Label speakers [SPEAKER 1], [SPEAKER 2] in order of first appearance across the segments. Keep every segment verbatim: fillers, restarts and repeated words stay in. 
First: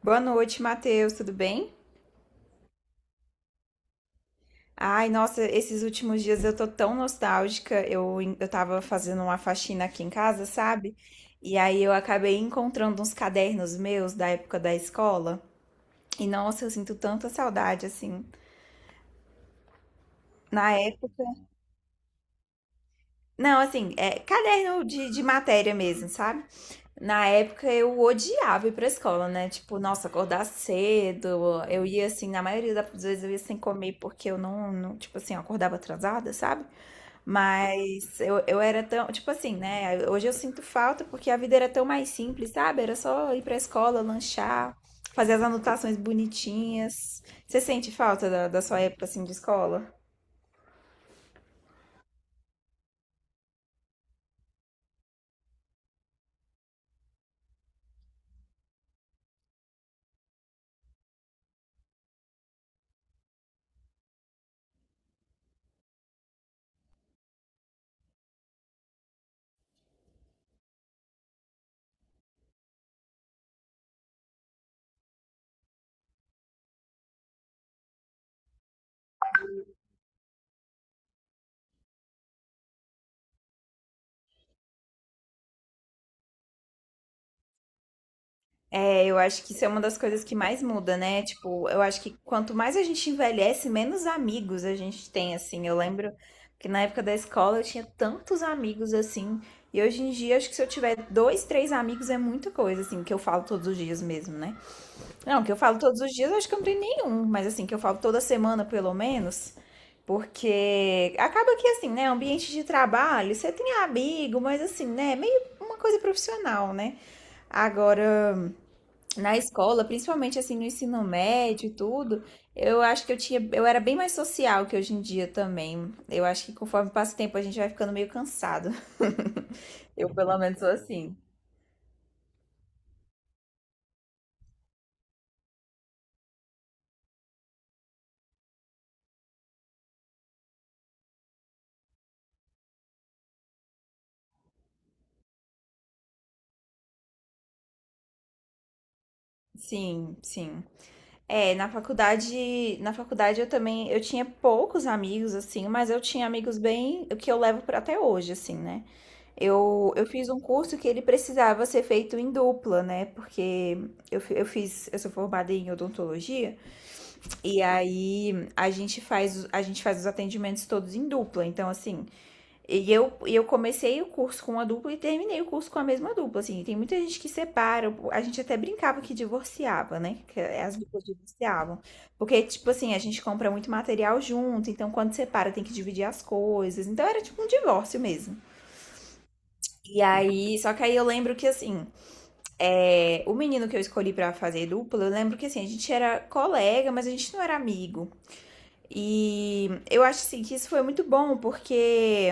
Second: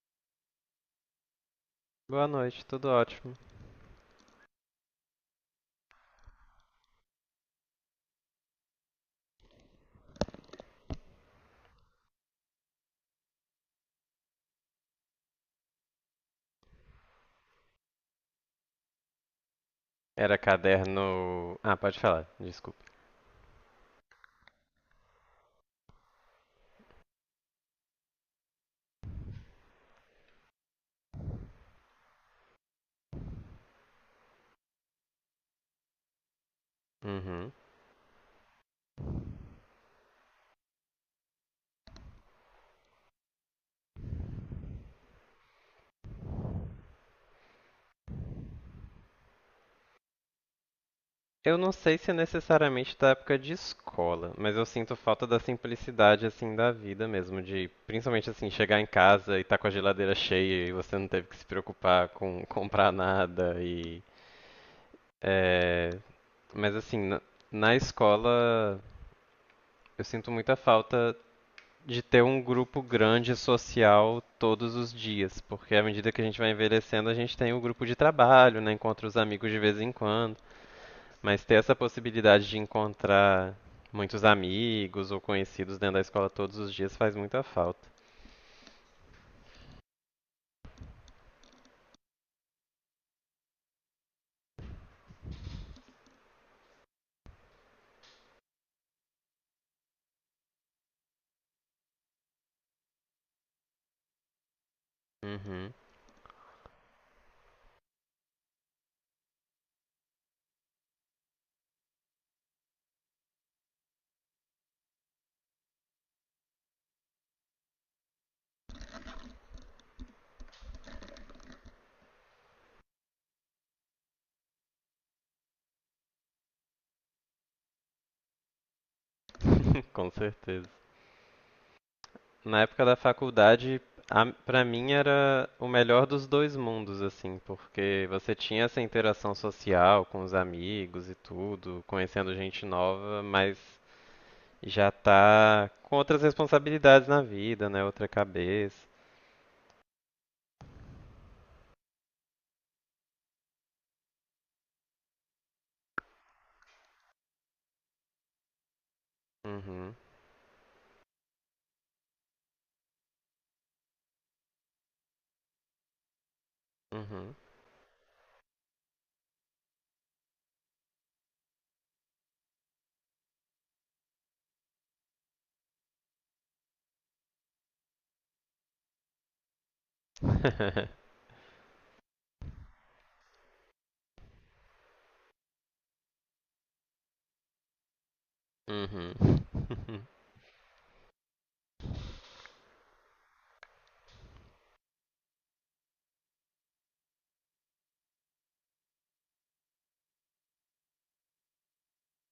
[SPEAKER 1] Boa noite, Matheus, tudo bem?
[SPEAKER 2] Boa noite, tudo ótimo.
[SPEAKER 1] Ai, nossa, esses últimos dias eu tô tão nostálgica. Eu, eu tava fazendo uma faxina aqui em casa, sabe? E aí eu acabei encontrando uns cadernos meus da época da escola. E nossa, eu sinto tanta saudade, assim.
[SPEAKER 2] Era
[SPEAKER 1] Na época.
[SPEAKER 2] caderno. Ah, pode falar, desculpa.
[SPEAKER 1] Não, assim, é caderno de, de matéria mesmo, sabe? Na época eu odiava ir pra escola, né? Tipo, nossa, acordar cedo. Eu ia assim, na maioria das vezes eu ia sem comer porque eu não, não, tipo assim, eu acordava atrasada, sabe?
[SPEAKER 2] Uhum.
[SPEAKER 1] Mas eu, eu era tão, tipo assim, né? Hoje eu sinto falta porque a vida era tão mais simples, sabe? Era só ir pra escola, lanchar, fazer as anotações bonitinhas. Você sente falta da, da sua época, assim, de escola?
[SPEAKER 2] Eu não sei se é necessariamente da época de escola, mas eu sinto falta da simplicidade assim da vida mesmo, de principalmente assim chegar em casa e tá com a geladeira cheia e você não teve que se preocupar com comprar nada e é... mas assim na, na escola eu sinto muita falta de ter um grupo grande social todos os dias, porque à medida que a gente vai envelhecendo, a gente tem o grupo de trabalho, né, encontra os amigos de vez em quando, mas ter essa possibilidade de encontrar muitos amigos ou conhecidos dentro da escola todos os dias faz muita falta.
[SPEAKER 1] É, eu acho que isso é uma das coisas que mais muda, né? Tipo, eu acho que quanto mais a gente envelhece, menos amigos a gente tem, assim. Eu lembro que na época da escola eu tinha tantos amigos, assim. E hoje em dia, acho que se eu tiver dois, três amigos é muita coisa, assim, que eu falo todos os dias mesmo, né? Não, que eu
[SPEAKER 2] Uhum.
[SPEAKER 1] falo todos os dias, eu acho que eu não tenho nenhum, mas assim, que eu falo toda semana pelo menos, porque acaba que assim, né, ambiente de trabalho, você tem amigo, mas assim, né, é meio uma coisa profissional, né? Agora, na escola, principalmente assim no ensino médio e tudo, eu acho que eu tinha, eu era bem mais social que hoje em dia também. Eu acho que conforme passa o tempo a gente vai ficando meio cansado.
[SPEAKER 2] Com
[SPEAKER 1] Eu pelo menos sou
[SPEAKER 2] certeza.
[SPEAKER 1] assim.
[SPEAKER 2] Na época da faculdade, a- pra mim era o melhor dos dois mundos, assim, porque você tinha essa interação social com os amigos e tudo, conhecendo gente nova, mas já tá com outras responsabilidades na vida, né? Outra cabeça.
[SPEAKER 1] Sim, sim. É, na faculdade, na faculdade eu também, eu tinha poucos amigos assim, mas eu tinha amigos bem, o que eu levo para até hoje assim, né? Eu,
[SPEAKER 2] Uhum,
[SPEAKER 1] eu fiz um curso que ele precisava ser feito em dupla, né? Porque eu, fi- eu fiz, eu sou formada em odontologia,
[SPEAKER 2] uhum.
[SPEAKER 1] e aí a gente faz, a gente faz os atendimentos todos em dupla. Então, assim, e eu, e eu comecei o curso com uma dupla e terminei o curso com a mesma dupla, assim. Tem muita gente que separa, a gente até brincava que divorciava, né? Que as duplas divorciavam. Porque, tipo assim, a gente compra muito material junto, então quando separa tem que dividir as coisas. Então era tipo um divórcio mesmo.
[SPEAKER 2] Uhum.
[SPEAKER 1] E aí, só que aí eu lembro que, assim, é, o menino que eu escolhi pra fazer dupla, eu lembro que, assim, a gente era colega, mas a gente não era amigo. E eu acho assim, que isso foi muito bom, porque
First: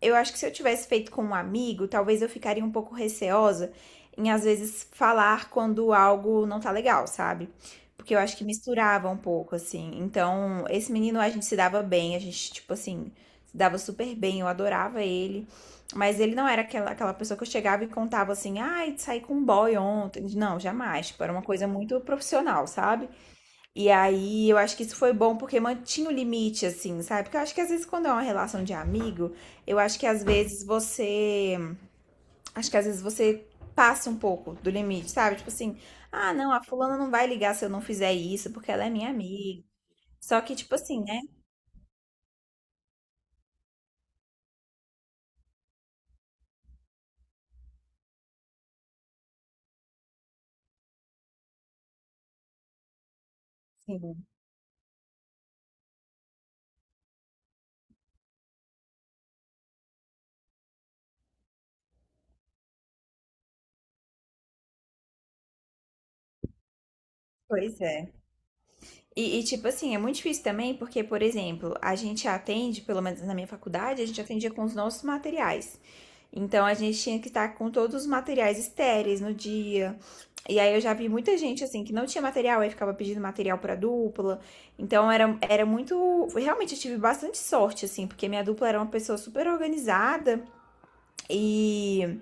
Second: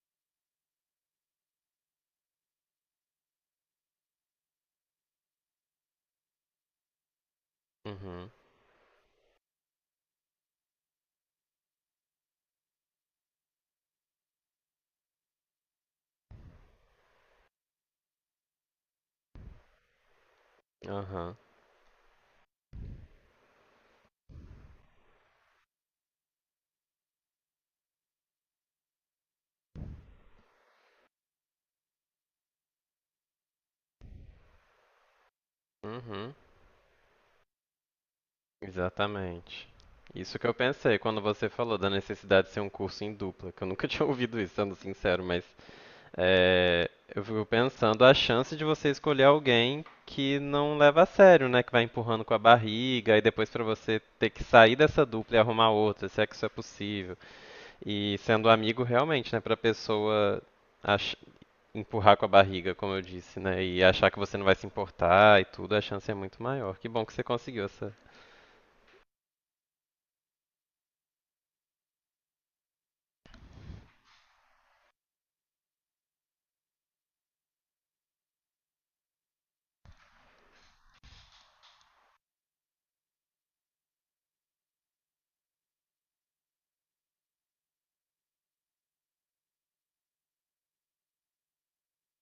[SPEAKER 1] eu acho que se eu tivesse feito com um amigo, talvez eu ficaria um pouco receosa em às vezes falar quando algo não tá legal, sabe? Porque eu
[SPEAKER 2] Uhum.
[SPEAKER 1] acho que misturava um pouco, assim. Então, esse menino a gente se dava bem, a gente, tipo assim, se dava super bem, eu adorava ele. Mas ele não era aquela, aquela pessoa que eu chegava e contava assim, ai, saí com um boy ontem. Não, jamais. Tipo, era
[SPEAKER 2] Aham.
[SPEAKER 1] uma coisa muito profissional, sabe? E aí, eu acho que isso foi bom porque mantinha o limite, assim, sabe? Porque eu acho que às vezes quando é uma relação de amigo, eu acho que às vezes você. acho que às vezes você passa um pouco do limite, sabe? Tipo assim,
[SPEAKER 2] Uhum.
[SPEAKER 1] ah, não, a fulana não vai ligar se eu não fizer isso, porque ela é minha amiga.
[SPEAKER 2] Exatamente. Isso
[SPEAKER 1] Só
[SPEAKER 2] que eu
[SPEAKER 1] que, tipo
[SPEAKER 2] pensei
[SPEAKER 1] assim,
[SPEAKER 2] quando
[SPEAKER 1] né?
[SPEAKER 2] você falou da necessidade de ser um curso em dupla, que eu nunca tinha ouvido isso, sendo sincero, mas é, eu fico pensando a chance de você escolher alguém que não leva a sério, né? Que vai empurrando com a barriga e depois pra você
[SPEAKER 1] Sim,
[SPEAKER 2] ter que sair dessa dupla e arrumar outra, se é que isso é possível. E sendo amigo realmente, né, pra pessoa ach- empurrar com a barriga, como eu disse, né, e achar que você não vai se importar e tudo, a chance é muito maior. Que bom que você conseguiu
[SPEAKER 1] pois
[SPEAKER 2] essa.
[SPEAKER 1] é. E, e, tipo assim, é muito difícil também, porque, por exemplo, a gente atende, pelo menos na minha faculdade, a gente atendia com os nossos materiais. Então a gente tinha que estar com todos os materiais estéreis no dia. E aí eu já vi muita gente assim que não tinha material, aí ficava pedindo material pra dupla. Então era, era muito. Realmente eu tive bastante sorte, assim, porque minha dupla era uma pessoa super organizada e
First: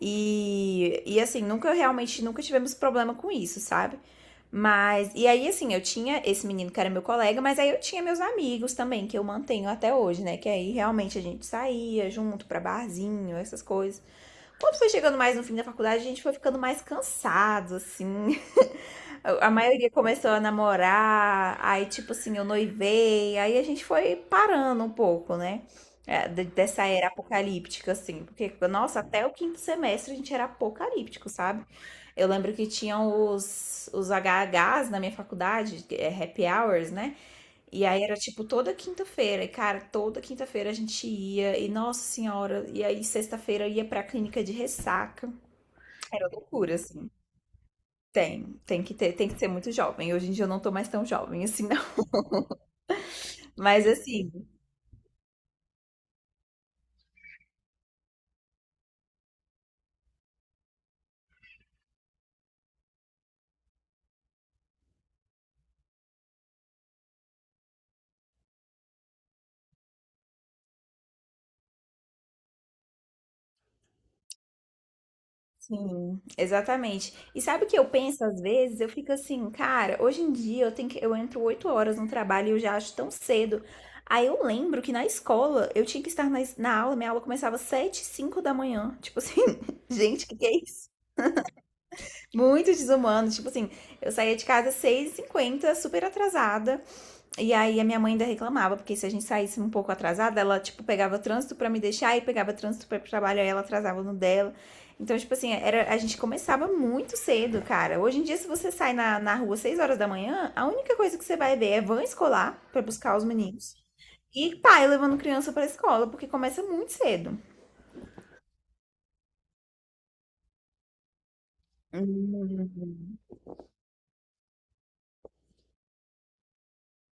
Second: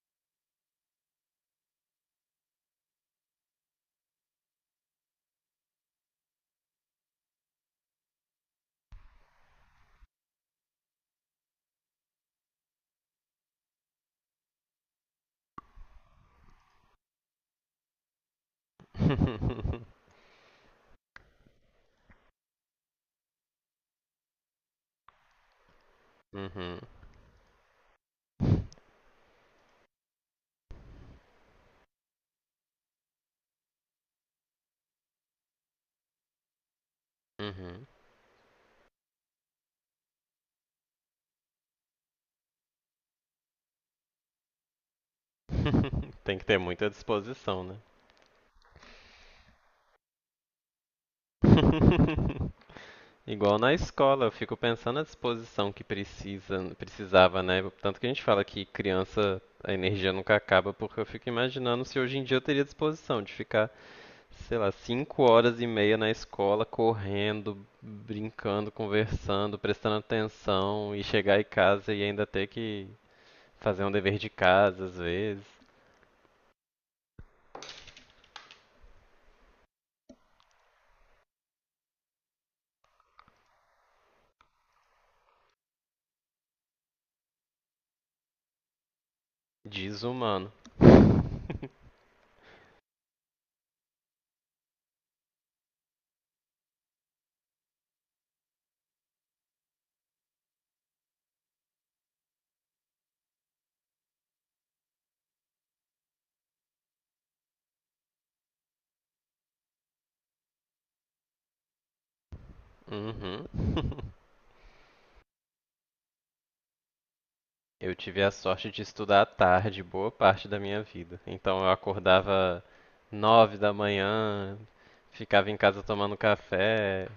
[SPEAKER 1] e, e assim, nunca realmente, nunca tivemos problema com isso, sabe? Mas, e aí, assim, eu tinha esse menino que era meu colega, mas aí eu tinha meus amigos também, que eu mantenho até hoje, né? Que aí realmente a gente saía junto pra barzinho, essas coisas. Quando foi chegando mais no fim da faculdade, a gente foi ficando mais cansado, assim. A maioria começou a namorar, aí tipo assim, eu noivei, aí a gente foi parando um pouco, né? É, de-
[SPEAKER 2] Uhum.
[SPEAKER 1] dessa era apocalíptica, assim. Porque, nossa, até o quinto semestre a gente era apocalíptico, sabe? Eu lembro que tinham os, os H H s na minha faculdade, que é happy hours, né? E
[SPEAKER 2] Uhum.
[SPEAKER 1] aí era tipo toda quinta-feira, e cara, toda quinta-feira a gente ia, e nossa senhora, e aí sexta-feira eu ia pra clínica de ressaca. Era
[SPEAKER 2] Tem que ter
[SPEAKER 1] loucura,
[SPEAKER 2] muita
[SPEAKER 1] assim.
[SPEAKER 2] disposição, né?
[SPEAKER 1] Tem, tem que ter, tem que ser muito jovem. Hoje em dia eu não tô mais tão jovem assim, não.
[SPEAKER 2] Igual na
[SPEAKER 1] Mas
[SPEAKER 2] escola,
[SPEAKER 1] assim,
[SPEAKER 2] eu fico pensando na disposição que precisa, precisava, né? Tanto que a gente fala que criança, a energia nunca acaba, porque eu fico imaginando se hoje em dia eu teria disposição de ficar sei lá, cinco horas e meia na escola, correndo, brincando, conversando, prestando atenção e chegar em casa e ainda ter que fazer um dever de casa às vezes.
[SPEAKER 1] sim, exatamente. E sabe o que eu penso às vezes? Eu fico assim, cara, hoje em dia eu tenho que, eu entro oito horas no trabalho e eu já acho tão cedo. Aí eu lembro que na escola eu tinha que estar na, es- na aula, minha aula começava sete cinco da manhã. Tipo assim, gente, o que que
[SPEAKER 2] Desumano.
[SPEAKER 1] é isso? Muito desumano. Tipo assim, eu saía de casa seis 6 h super atrasada. E aí a minha mãe ainda reclamava, porque se a gente saísse um pouco atrasada, ela, tipo, pegava trânsito pra me deixar e pegava trânsito pra ir pro trabalho, aí ela atrasava no dela. Então, tipo assim, era, a gente começava muito cedo, cara. Hoje em dia, se você sai na, na rua seis horas da manhã, a única coisa que você vai ver é van escolar pra buscar os
[SPEAKER 2] Uhum.
[SPEAKER 1] meninos. E pai levando criança pra escola, porque começa muito cedo.
[SPEAKER 2] Eu tive a sorte de estudar à tarde boa parte da minha vida. Então eu acordava
[SPEAKER 1] Hum.
[SPEAKER 2] nove da manhã, ficava em casa tomando café,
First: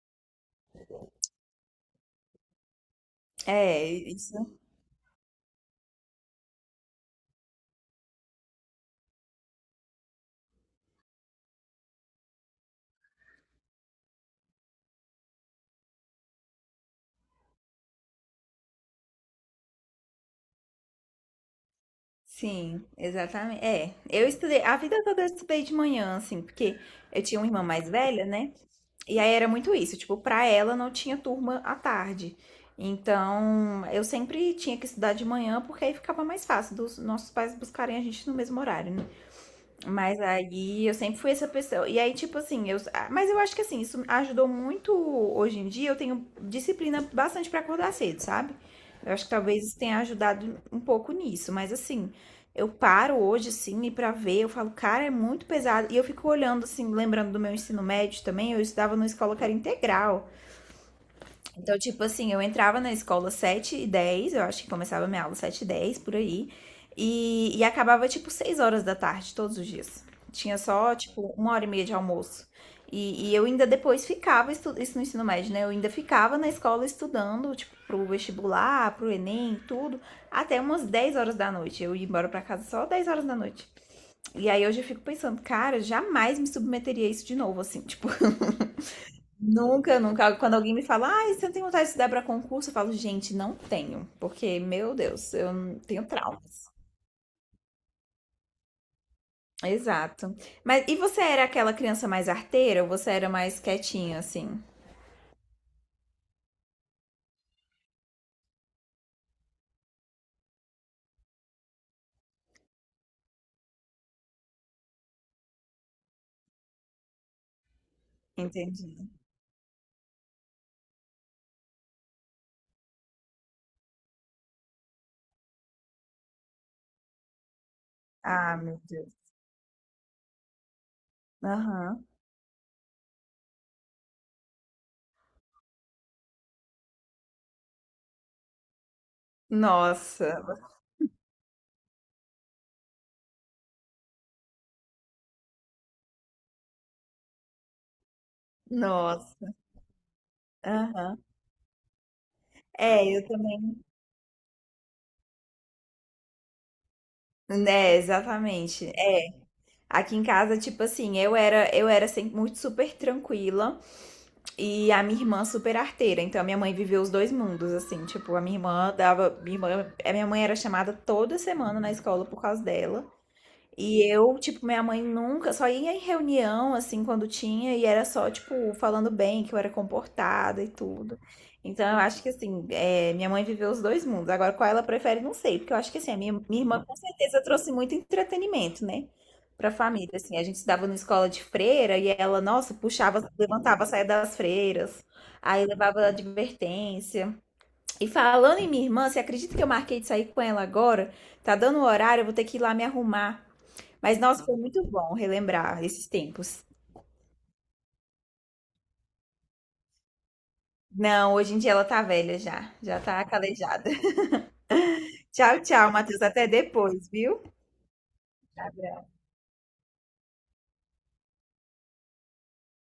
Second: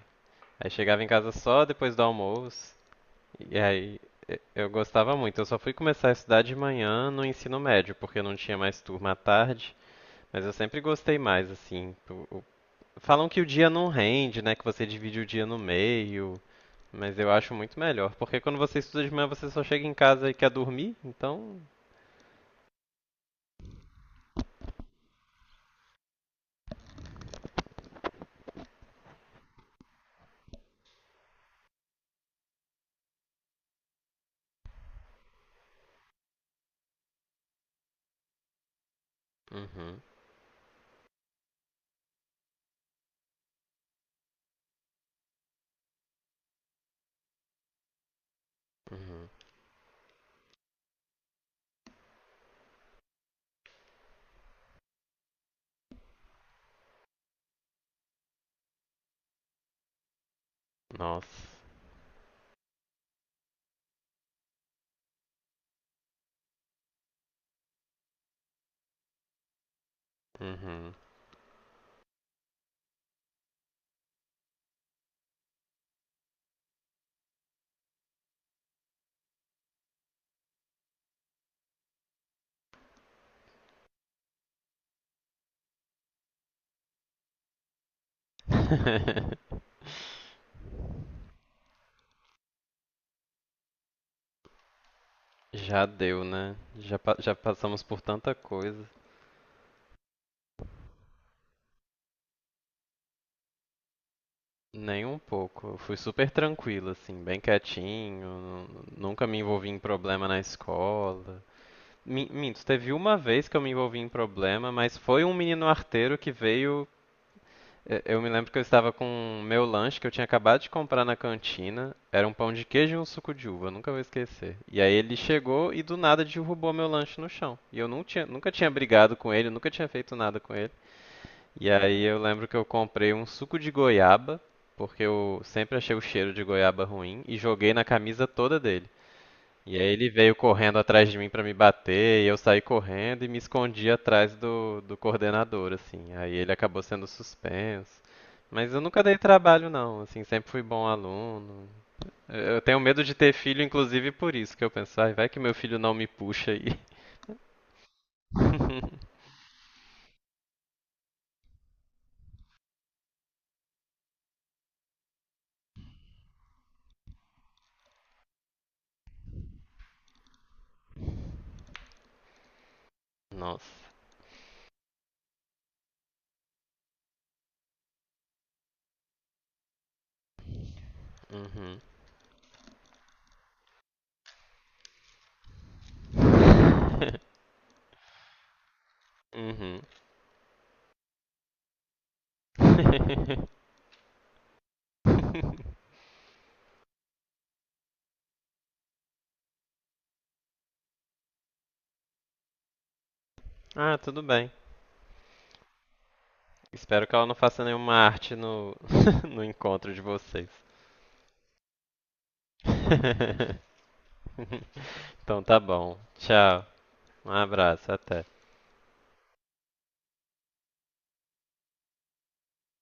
[SPEAKER 2] aí chegava em casa só depois do almoço. E
[SPEAKER 1] É,
[SPEAKER 2] aí, e-
[SPEAKER 1] isso.
[SPEAKER 2] eu gostava muito. Eu só fui começar a estudar de manhã no ensino médio, porque eu não tinha mais turma à tarde, mas eu sempre gostei mais, assim. o- o- Falam que o dia não rende, né? Que você divide o dia no meio, mas eu acho muito melhor, porque quando você estuda de manhã, você só chega em casa e quer dormir, então.
[SPEAKER 1] Sim, exatamente. É, eu estudei, a vida toda eu estudei de manhã, assim, porque eu tinha uma irmã mais velha, né? E aí era muito isso, tipo, pra ela não tinha turma à tarde. Então, eu sempre tinha que estudar de manhã, porque aí ficava mais fácil dos nossos pais buscarem a gente no mesmo horário, né?
[SPEAKER 2] Uhum,
[SPEAKER 1] Mas aí eu sempre fui essa pessoa. E aí, tipo assim, eu. ah, Mas eu acho que assim, isso ajudou muito hoje em dia. Eu tenho disciplina bastante pra acordar cedo, sabe? Eu acho
[SPEAKER 2] uhum.
[SPEAKER 1] que talvez isso tenha ajudado um pouco nisso. Mas assim, eu paro hoje, assim, e pra ver, eu falo, cara, é muito pesado. E eu fico olhando, assim, lembrando do meu ensino médio também, eu estudava numa escola que era integral.
[SPEAKER 2] Nossa.
[SPEAKER 1] Então, tipo assim, eu entrava na escola sete e dez, eu acho que começava minha aula sete e dez por aí, e, e acabava, tipo, seis horas da tarde, todos os dias. Tinha
[SPEAKER 2] Uhum.
[SPEAKER 1] só, tipo, uma hora e meia de almoço. E, e eu ainda depois ficava, estu- isso no ensino médio, né? Eu ainda ficava na escola estudando, tipo, pro vestibular, pro Enem, tudo, até umas dez horas da noite. Eu ia embora pra casa só dez horas da noite. E aí hoje eu fico pensando, cara, jamais me submeteria a isso de novo, assim, tipo, Nunca, nunca. Quando alguém me fala, ah você não tem vontade de estudar para concurso? Eu falo, gente, não tenho, porque, meu Deus, eu não-
[SPEAKER 2] Já
[SPEAKER 1] tenho
[SPEAKER 2] deu, né?
[SPEAKER 1] traumas.
[SPEAKER 2] Já, pa- já passamos por tanta coisa.
[SPEAKER 1] Exato. Mas e você era aquela criança mais arteira ou você era mais quietinha, assim?
[SPEAKER 2] Nem um pouco. Eu fui super tranquilo, assim, bem quietinho, nu- nunca me envolvi em problema na escola. Mi- Minto, teve uma vez que eu me envolvi em problema, mas foi um menino arteiro que veio. eh, Eu me lembro que eu
[SPEAKER 1] Entendi.
[SPEAKER 2] estava com o meu lanche que eu tinha acabado de comprar na cantina. Era um pão de queijo e um suco de uva, eu nunca vou esquecer. E aí ele chegou e do nada derrubou meu lanche no chão. E eu não tinha, nunca
[SPEAKER 1] Ah,
[SPEAKER 2] tinha
[SPEAKER 1] meu Deus.
[SPEAKER 2] brigado com ele, nunca tinha feito nada com ele. E aí
[SPEAKER 1] Aham.
[SPEAKER 2] eu lembro que eu comprei um suco de goiaba, porque eu sempre achei o cheiro de goiaba ruim, e joguei na camisa toda dele. E aí ele veio
[SPEAKER 1] Nossa,
[SPEAKER 2] correndo atrás de mim pra me bater, e eu saí correndo e me escondi atrás do, do coordenador, assim. Aí ele acabou sendo suspenso. Mas eu nunca dei
[SPEAKER 1] nossa.
[SPEAKER 2] trabalho não, assim, sempre fui bom
[SPEAKER 1] Aham.
[SPEAKER 2] aluno. Eu eu tenho medo de
[SPEAKER 1] É, eu
[SPEAKER 2] ter filho,
[SPEAKER 1] também.
[SPEAKER 2] inclusive por isso que eu penso, ai, vai que meu filho não me puxa aí.
[SPEAKER 1] É, exatamente. É. Aqui em casa, tipo assim, eu era, eu era sempre muito super tranquila. E a minha irmã super arteira. Então a minha mãe viveu os dois mundos, assim. Tipo, a minha irmã dava. Minha irmã, a minha mãe era chamada toda semana na escola por causa dela.
[SPEAKER 2] Nossa.
[SPEAKER 1] E eu, tipo, minha mãe nunca, só ia em reunião, assim, quando tinha, e era só, tipo, falando bem, que eu era comportada e tudo.
[SPEAKER 2] Uhum.
[SPEAKER 1] Então, eu acho que, assim, é, minha mãe viveu os dois mundos. Agora, qual ela prefere, não sei, porque eu acho que, assim, a minha, minha irmã com certeza trouxe muito entretenimento, né, pra
[SPEAKER 2] Uhum.
[SPEAKER 1] família. Assim, a gente estudava na escola de freira e ela, nossa, puxava, levantava a saia das freiras, aí levava advertência. E falando em minha irmã, você acredita que eu marquei de sair com ela agora? Tá dando o horário, eu vou ter que ir lá me arrumar.
[SPEAKER 2] Ah,
[SPEAKER 1] Mas,
[SPEAKER 2] tudo
[SPEAKER 1] nossa,
[SPEAKER 2] bem.
[SPEAKER 1] foi muito bom relembrar esses tempos.
[SPEAKER 2] Espero que ela não faça nenhuma arte no, no encontro de vocês.
[SPEAKER 1] Não, hoje em dia ela tá velha já. Já tá calejada.
[SPEAKER 2] Então tá
[SPEAKER 1] Tchau, tchau,
[SPEAKER 2] bom.
[SPEAKER 1] Matheus. Até
[SPEAKER 2] Tchau.
[SPEAKER 1] depois,
[SPEAKER 2] Um
[SPEAKER 1] viu?
[SPEAKER 2] abraço, até.
[SPEAKER 1] Abraço.